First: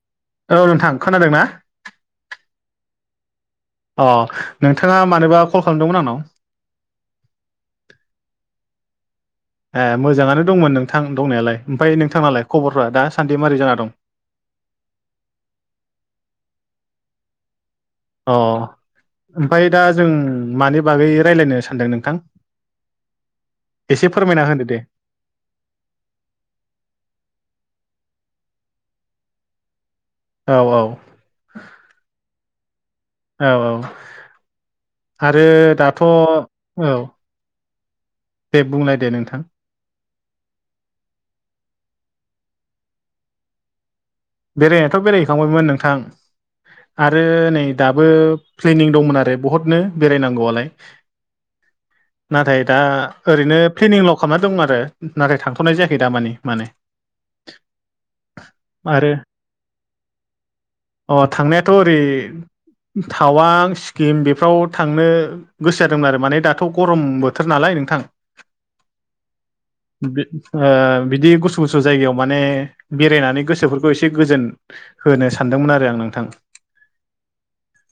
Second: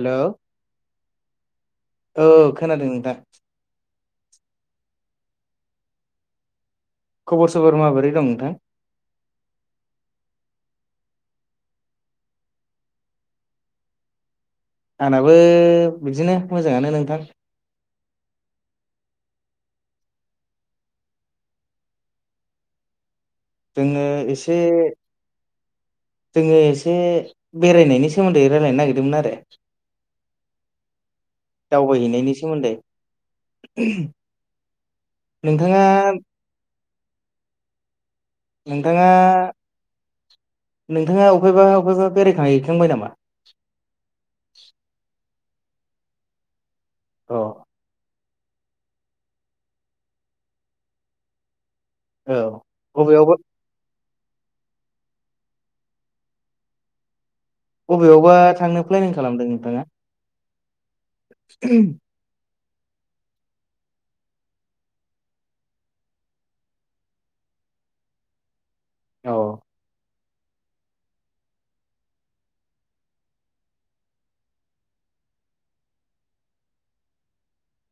हेल' औ नोंथां खोनादों ना औ खोनादों नोंथां। अ नोंथाङा मानोबा कल खालामदोंमोन आंनाव? खबर सबर माबोरै दं नोंथां ए मोजाङानो दंमोन नों नोंथां दंनायालाय ओमफ्राय नोंथांनालाय खबरफ्रा दा सान्दि मारै जाना दं? आंनाबो बिदिनो मोजाङानो नोंथां। अ ओमफाय दा जों मानि बागै रायलायनो सानदों नोंथां? जोङो फोरमायना एसे होदो दे जोङो एसे बेरायनायनि सोमोन्दै रायलायनो नागिरदोंमोन आरो औ औ दावबायहैनायनि सोमोन्दै औ औ आरो नोंथाङा दाथ' औ दे बुंलनाय नोंथाङा दे नोंथां। नोंथाङा अबहायबा अबहायबा बेरायखां हैखांबाय नामा? बेरायनायाथ' बेरायहैखांबायमोन नोंथां आरो नै अ दाबो प्लेनिं दंमोन आरो बहुतनो बेरायनांगौआलाय। औ नाथाय दा बबेयावबा ओरैनो प्लेनिंल' खामना दं आरो नाथाय थांथ'नाय जायाखै दा मानि माने। बबेयावबा थांनो आरो प्लेनिं खालामदों नोंथाङा अ थांनायाथ' ओरै टावां सिक्किम बेफोराव थांनो गोसो जादोंमोन आरो माने दाथ' गरम बोथोर नालाय नोंथां औ बिदि गुसु गुसु जायगायाव माने बेरायनानै गोसोफोर एसे गोजोन होनो सानदोंमोन आरो आं नोंथां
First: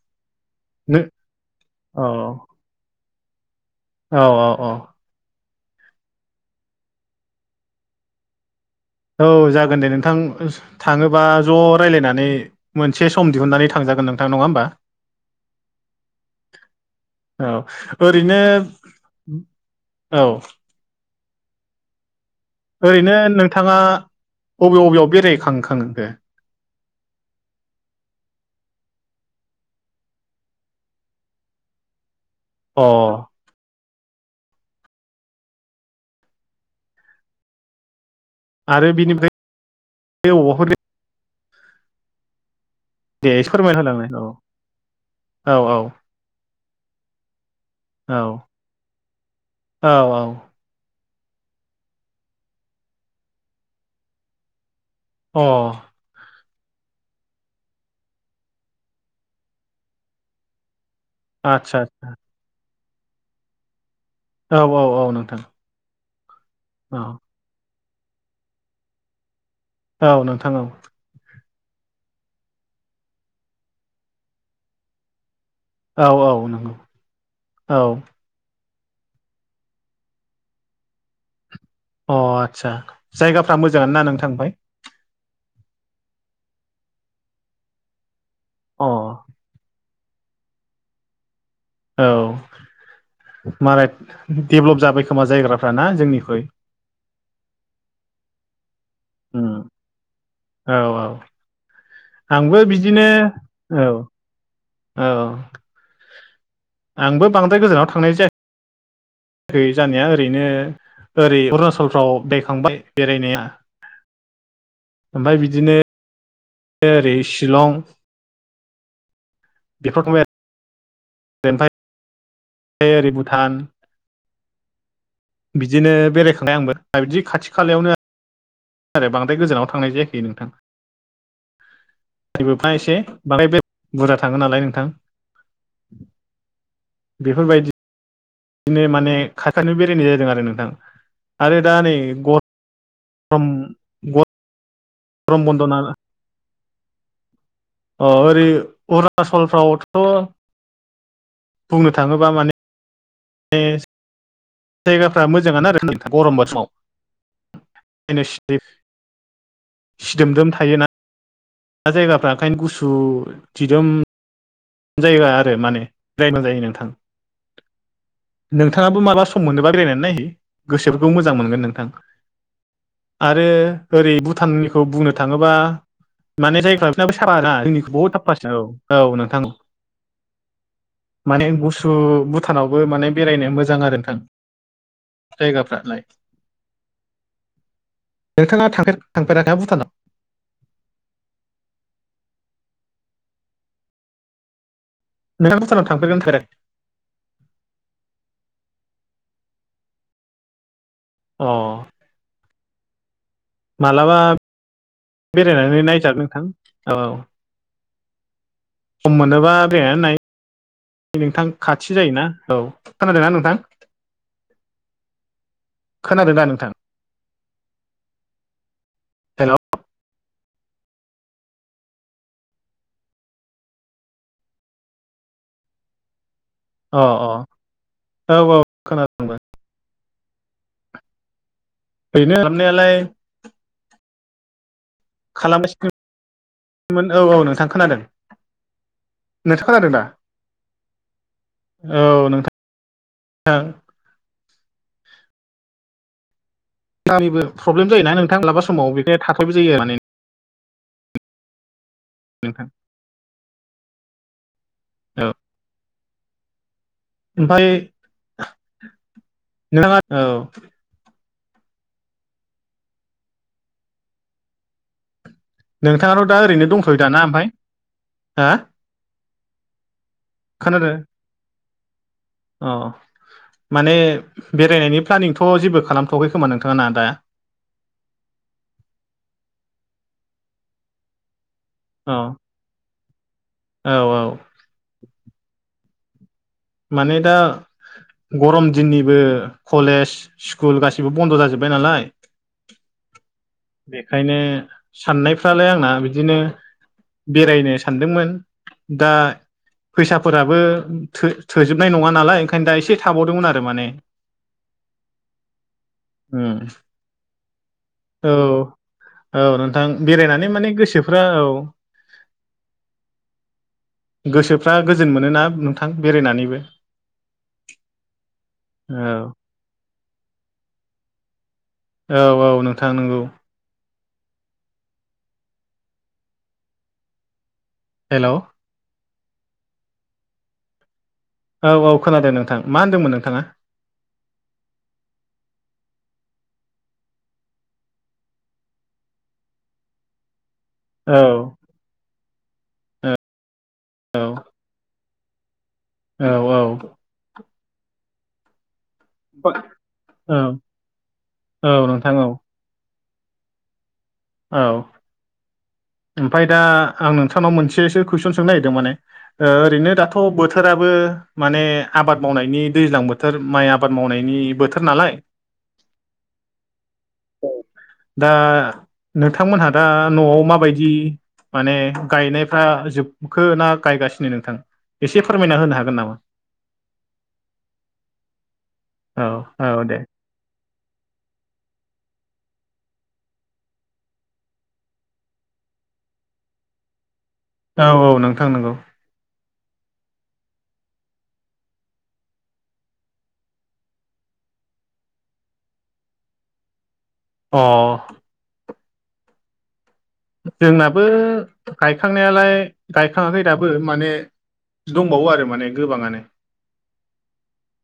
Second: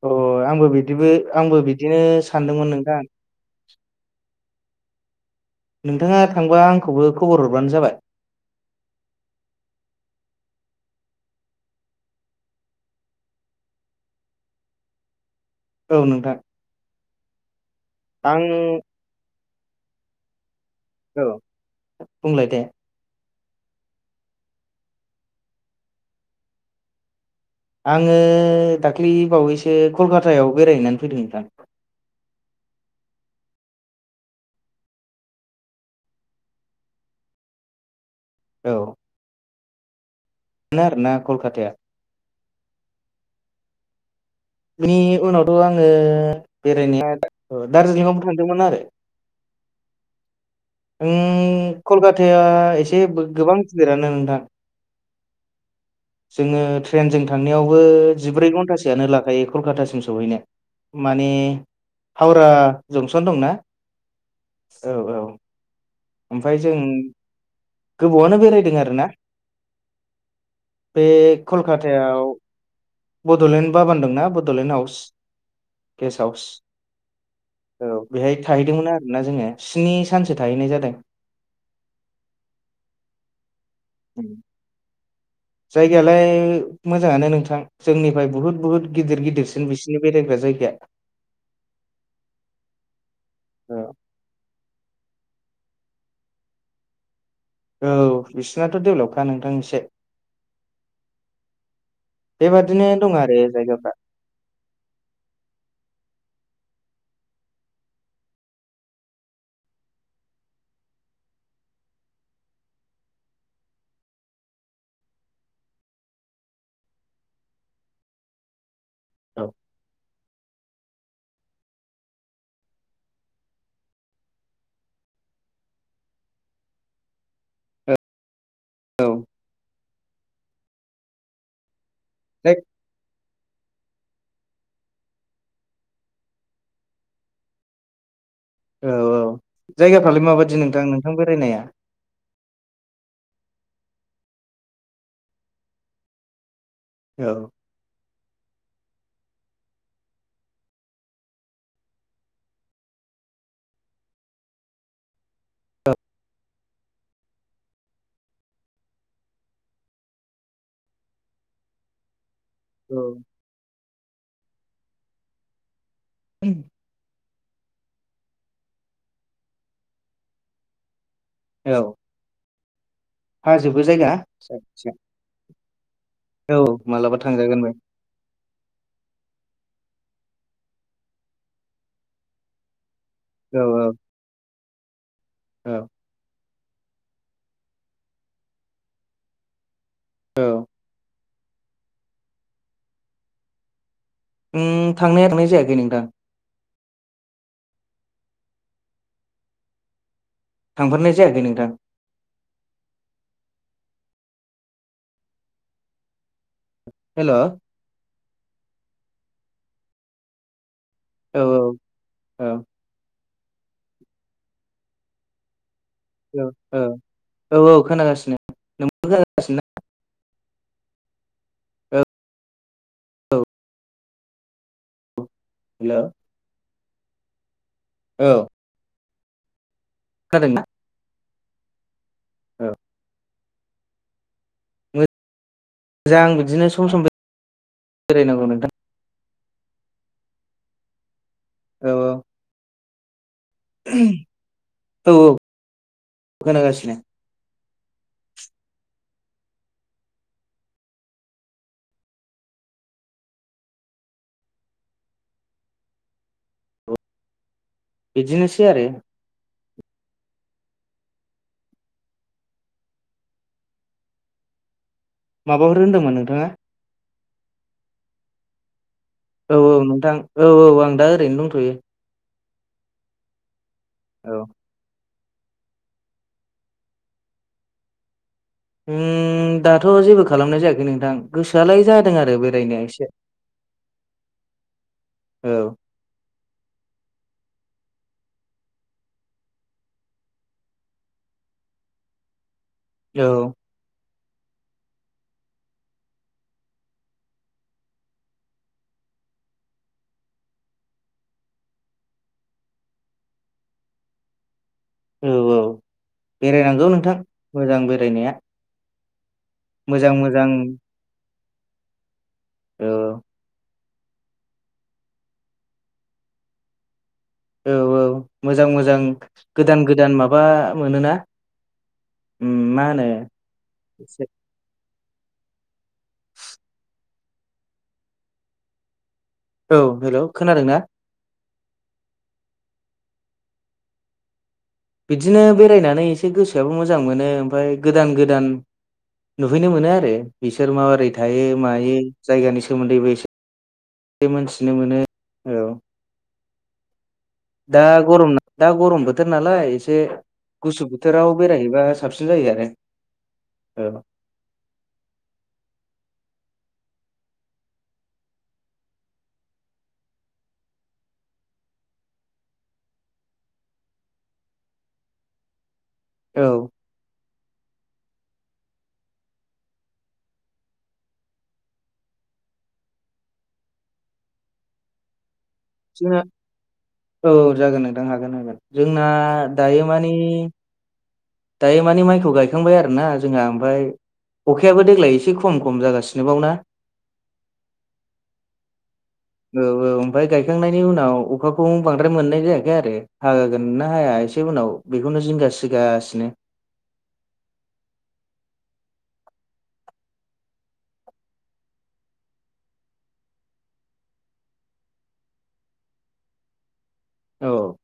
अ आंबो नो बिदिबो आंबो बिदिनो औ सानदोंमोन नोंथां औ औ औ नोंथाङा थांबा आंखौबो खबर हरबानो जाबाय औ जागोन दे नोंथां थाङोबा ज' रायजलायनानै मोनसे सम दिहुननानै थांजागोन जागोन नोंथां नङा होमबा औ नोंथां औ ओरैनो आं औ औ बुंलाय दे ओरैनो नों थाङा अबे बबेयाव बेरायखां खांखो? आङो दाख्ललि बावैसो कलकातायाव बेरायहैनानै फैदों नोंथां अ औ आरो बिनिफ्राय बे अहले कलकताया दे फोरमायना होलांनाय औ बे उनावथ' औ आङो बेरायनाया औ दार्जिलिं औ आवबो थांदोंमोन आरो औ कलकाताया एसे गोबां गिदिरानो नोंथां अ जोङो ट्रेनजों थांनायावबो जिब्रै घन्टासोयनो लाखायो कलकातासिम सहैनायाव। माने आदसा आदसा हावरा जंसन दंना? औ औ औ नोंथां। ओमफ्राय जों औ गोबावावनो बेरायदों आरो ना। औ नोंथां औ कलकातायाव बड'लेण्ड बाबान दंना बड'लेण्ड हाउस औ गेस्ट हाउस औ नंगौ औ बेहाय थाहै दोंमोन आरोना जोङो स्नि सानसो थाहैनाय जादों। अ आदसा जायगाफ्रा मोजां ना उम। नोंथां बेहाय? जायगायालाय मोजाङानो नोंथां जोंनिफ्राय बुहुत बुहुत गिदिर अ गिदिरसिन बिसि सिनि बेरायग्रा जायगाया औ माराय डेभेलप जाबाय। खोमा ना जायग्राफ्राना जोंनिख्रुइ? औ बिसिनाथ' डेभेलपखा नोंथां उम एसे। औ औ आंबो बेबादिनो बिदिनो दं आरो औ जायगाफ्रा। औ आंबो बांद्राय गोजानाव थांनाय जाया खै जानाया ओरैनो। ओरै अरुणाचलफ्राव बेरायखांबाय बेरायनाया। ओमफ्राय बिदिनो ओरै शिलं औ बेफोरखौ ओरै भुटान बिदिनो बेरायखांबाय आंबो बिदि खाथि खालायावनो। आरो औ बांद्राय गोजानाव थांनाय जायाखै नोंथां। जाय गबोफा [unintelligible] एसे बाहाय बे [unintelligible] बुरजा थाङो नालाय नोंथां बेफोरबायदि बिदिनो औ माने खाथियानो बेरायनाय जायगाफ्रालाय जादों आरो माबादि नोंथां बेरायनाया आरो दा नै गद- रम गरम बन्द' ना- औ अ ओरै अरुणाचलफ्रावथ' बुंनो थाङोबा माने ए जायगाफ्रा मोजाङानो आरो नोंथां गरम बोथोर समाव [unintelligible] सिदोमदोम थायोना। दा जायगाफ्रा ओंखायनो गुसु औ दिदोम। जायगा आरो माने [unintelligible] जायो नोंथां। नोंथाङाबो मालाबा सम मोनोबा बेरायायनानै नायहै गोसो- खौ मोजां मोनगोन नोंथां। औ आरो हाजोबो जायगा ओरै बुथाननिखौ आदसा बुंनो थाङोबा माने औ जायगाफ्रा बिसोनाबो मालाबा साफा आरोना थांजागोन बे जोंनिख्रुइ बहुद साफासिन औ औ नोंथां औ माने गुसु बुथानावबो माने बेरायनो औ मोजां आरो नोंथां। औ जायगाफ्रालाय नोंथाङा थांफेरदोंना थांफेराखै भुटानाव? औ आं थांनाया थांनाय नोंथाङा जायाखै भुटानाव नोंथां। थांफेरगोन थांफेराखै थांफेरनाय जायाखै अ नोंथां। मालाबा बेरायनानै नायजागोन नोंथां। औ हेल' सम मोनोबा बेरायनानै नाय नोंथां औ खाथि जायोना औ खोनादों ना नों- थां औ औ औ औ खोनागासिनो नोंबो हेल' खोनागासिनो ना? औ हेल' अ अ औ औ खोनादोंं आंबो। खोनादों ना? ओरैनो खालामनायालाय। मोजां बिदिनो सम सम खालामगासिनोमोन औ औ नोंथां खोनादों। बेरायनांगौ नोंथां नोंथांङा खोनादों दा? औ नोंथां। औ औ। खोनागासिनो गामिबो प्रब्लेम जायोना नोंथां माबलाबा समाव बेखनो थाथ'बाय जायो आरो माने। नोंथां। औ औ ओमफाय बिदिनोसै आरो। नोंथाङा औ। माबाफोर होनदोंमोन नोंथाङाथ' दा नोंथाङा ओरैनो दंथ'यो दा ना ओमफाय हो। औ औ नोंथां औ औ आं दा ओरैनो दंथ'यो। अ माने औ बेरायनायनि। प्लानिंथ' जेबो खालामथ'वाखै खोमा नोंथाङा ना दा? उम दाथ' जेबो खालामनाय जायाखै नोंथां। गोसोआलाय औ जादों आरो बेरायनोआ एसे। औ औ औ। माने दा। गरम दिननिबो कलेज स्कुल गासिबो बन्द' जाजोब्बाय नालाय। औ। बेखायनो साननायफ्रालाय आंना बिदिनो। बेरायनो सानदोंमोन दा फैसाफोराबो थो थोजोबनाय नङा नालाय ओंखायनो दा एसे थाबावदोंमोन आरो माने। औ औ उम बेरायनांगौ नोंथां मोजां औ बेरायनाया। औ नोंथां मोजां मोजां बेरायनानै माने गोसोफ्रा औ। औ। गोसोफ्रा गोजोन मोनोना नोंथां बेरायनानैबो औ औ मोजां मोजां औ गोदान गोदान माबा मोनोना। औ औ नोंथां नंगौ। एसे हेलौ औ हेल' खोनादों ना? औ औ खोनादों नोंथां मा होनदोंमोन नोंथाङा? बिदिनो बेरायनानै एसे गोसोआबो मोजां मोनो ओमफफ्राय गोदान गोदान। नुहैनो मोनो आरो। बिसोर माबोरै औ थायो मायो जायगानि सोमोन्दैबो औ एसे मिथिनो मोनो। औ। औ औ। दा गरम ना दा गरम बोथोर नालाय एसे औ गुसु बोथोराव औ बेरायहैबा नोंथां साबसिन औ जायो आरो। औ। औ। [inaudible] ओमफफ्राय दा आं नोंथांनाव मोनसेसो कुइसन सोंनो नागिरदों माने ओरैनो दाथ' बोथोराबो। माने आबाद मावनायनि दैज्लां बोथोर माइ आबाद मावनायनि बोथोर नालाय। औ। औ दा नोंथांमोनहा दा न'आव माबायदि? माने गायनायफ्रा जोबखो ना गायगासिनो नोंथां एसे। बुंनो हागोन नामा? जोंना औ जागोन नोंथां हागोन हागोन जोंना औ औ दायो दे मानि दायो मानि माइखौ गायखांबाय आरो ना जोंहा ओमफफ्राय अखायाबो देग्लाय एसे खम खम जागासिनोबाव ना औ औ नोंथां नंगौ औ औ ओमफफ्राय गायखांनायनि उनाव अखाखौ बांद्राय मोननाय जायाखै आरो हागागोन ना हाया एसे उनाव बेखौनो जिंगासिगासिनो। अ जोंनाबो गायखांनायालाय गायखाङाखै दाबो माने दंबावो आरो माने गोबाङानो औ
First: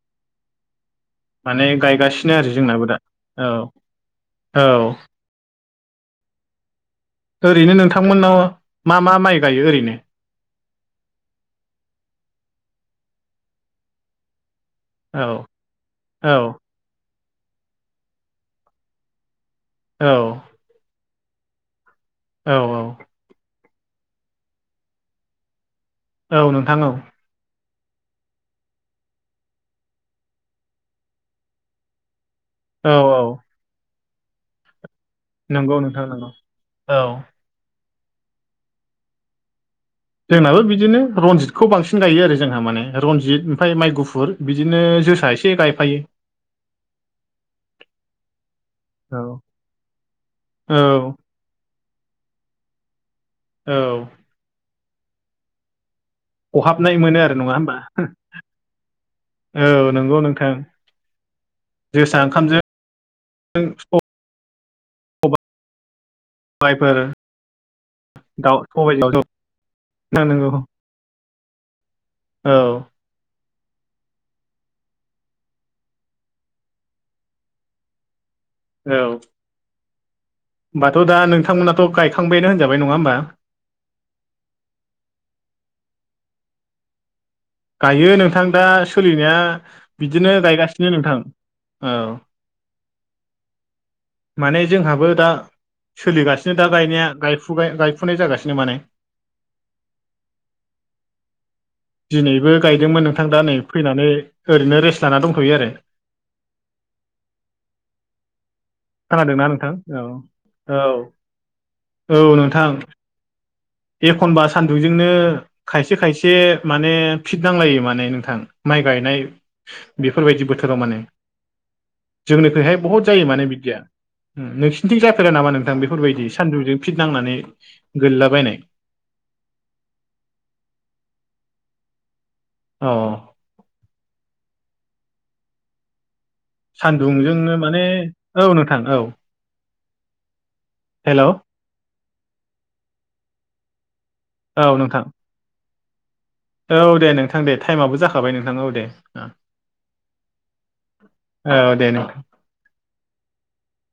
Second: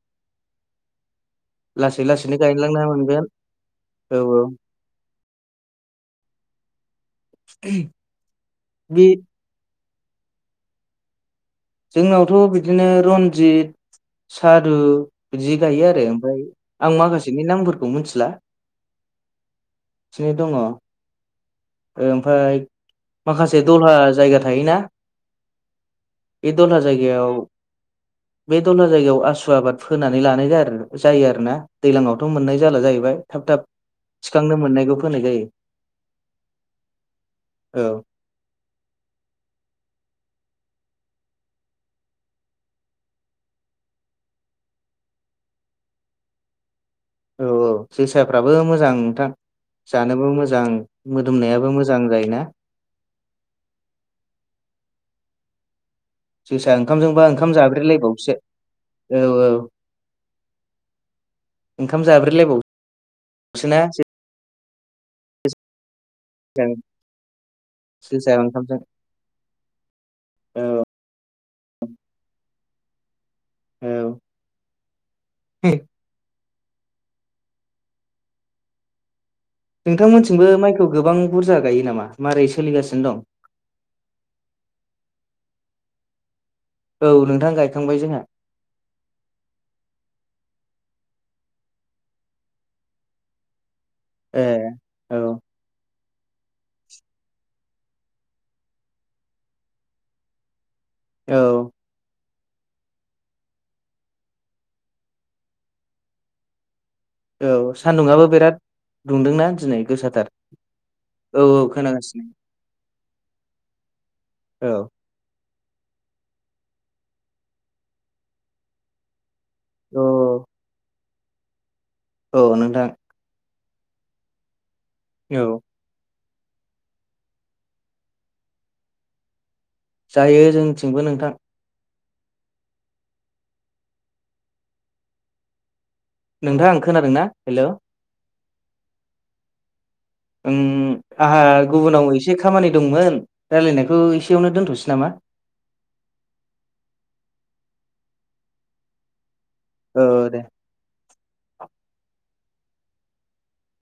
माने लासै गायगासिनो लासैनो आरो गायलांना जोंनाबो दा मोनगोन औ औ औ ओरैनो नोंथांमोननाव मा बे मा माइ गायो ओरैनो? जोंनावथ' बिदिनो रनजित सारु औ बिदि गायो आरो औ ओमफ्राय आं माखासे नि नामफोरखौ मिथिला औ बिदिनो दङ औ ओमफ्राय औ माखासे दह्ला जायगा थायोना। औ बे नोंथां दलहा औ जायगायाव बे दलला जायगायाव आसु आबाद फोनानै लानाय जायो आरोना दैलांयाव मोननाय जाला औ जाहैबाय औ थाब थाब थिखांनो मोननाय नंगौ नोंथां नंगौ औ औ जोंनाबो बिदिनो रनजितखौ बांसिन गायो आरो जोंहा माने रनजित ओमफ्राय माइ गुफुर बिदिनो जो साफोर एसे गायफायो। [inaudible] औ औ जोसाफ्राबो मोजां औ नोंथां जानोबो मोजां औ मोदोमनायाबो मोजां मोजां जायोना औ जोसा खहाबनाय मोनो ओंखामजोंबा आरो ओंखाम नङा होमबा जाब्रेलायबावसो औ नंगौ नोंथां ओंखाम जोसा ओंखामजों जाब्रेलायबावसो ना जोसा सबाइफोर जोसा ओंखामजों दाउजों सबाय [unintelligible] औ औ औ औ नोंथांमोनथिं थिंबो माइखौ गोबां बुरजा नोंथांमोनाथ' गायो नामा मारै गायखांबायानो होनजाबाय नङा सोलिगासिनो होमबा दं औ नोंथां गायखांबाय गायो जोंहा नोंथां दा सोलिनाया बिदिनो गायगासिनो नो नोंथां औ ए माने जोंहाबो औ दा। सोलिगासिनो दा गायनाया गायफुनाय जागासिनो माने। औ दिनैबो गायदोंमोन नोंथां दा नै फैनानै ओरैनो रेस्ट लाना दंथ'यो आरो औ सानदुंङाबो बिराद खोनादोंना दुंदोंना नोंथां दिनै औ गोसाथार औ औ औ औ खोनागासिनो नोंथां एखनबा औ सानदुंजोंनो खायसे खायसे माने फिट नांलायो माने नोंथां माइ गायनाय औ बेफोरबायदि बोथोराव माने औ जोंनोखैहाय नोंथां बहुद जायो माने बिदिया नोंसिनिथिं जाफेरा नामा औ नोंथां बेफोरबायदि? सानदुंजों फिद नांनानै गोलैलाबायनाय? जायो जोंनिथिंबो नोंथां अ नोंथां आं खोनादों ना सानदुंजोंनो हेल' माने औ नोंथां औ। ओम हेल' आंहा गुबुनाव एसे खामानि दंमोन रायलायनायखौ। एसेयावनो औ दोन्थ'सै नोंथां नामा? औ दे नोंथां दे टाइमाबबो जाखाबाय नोंथां औ दे। औ दे। औ दे नोंथां।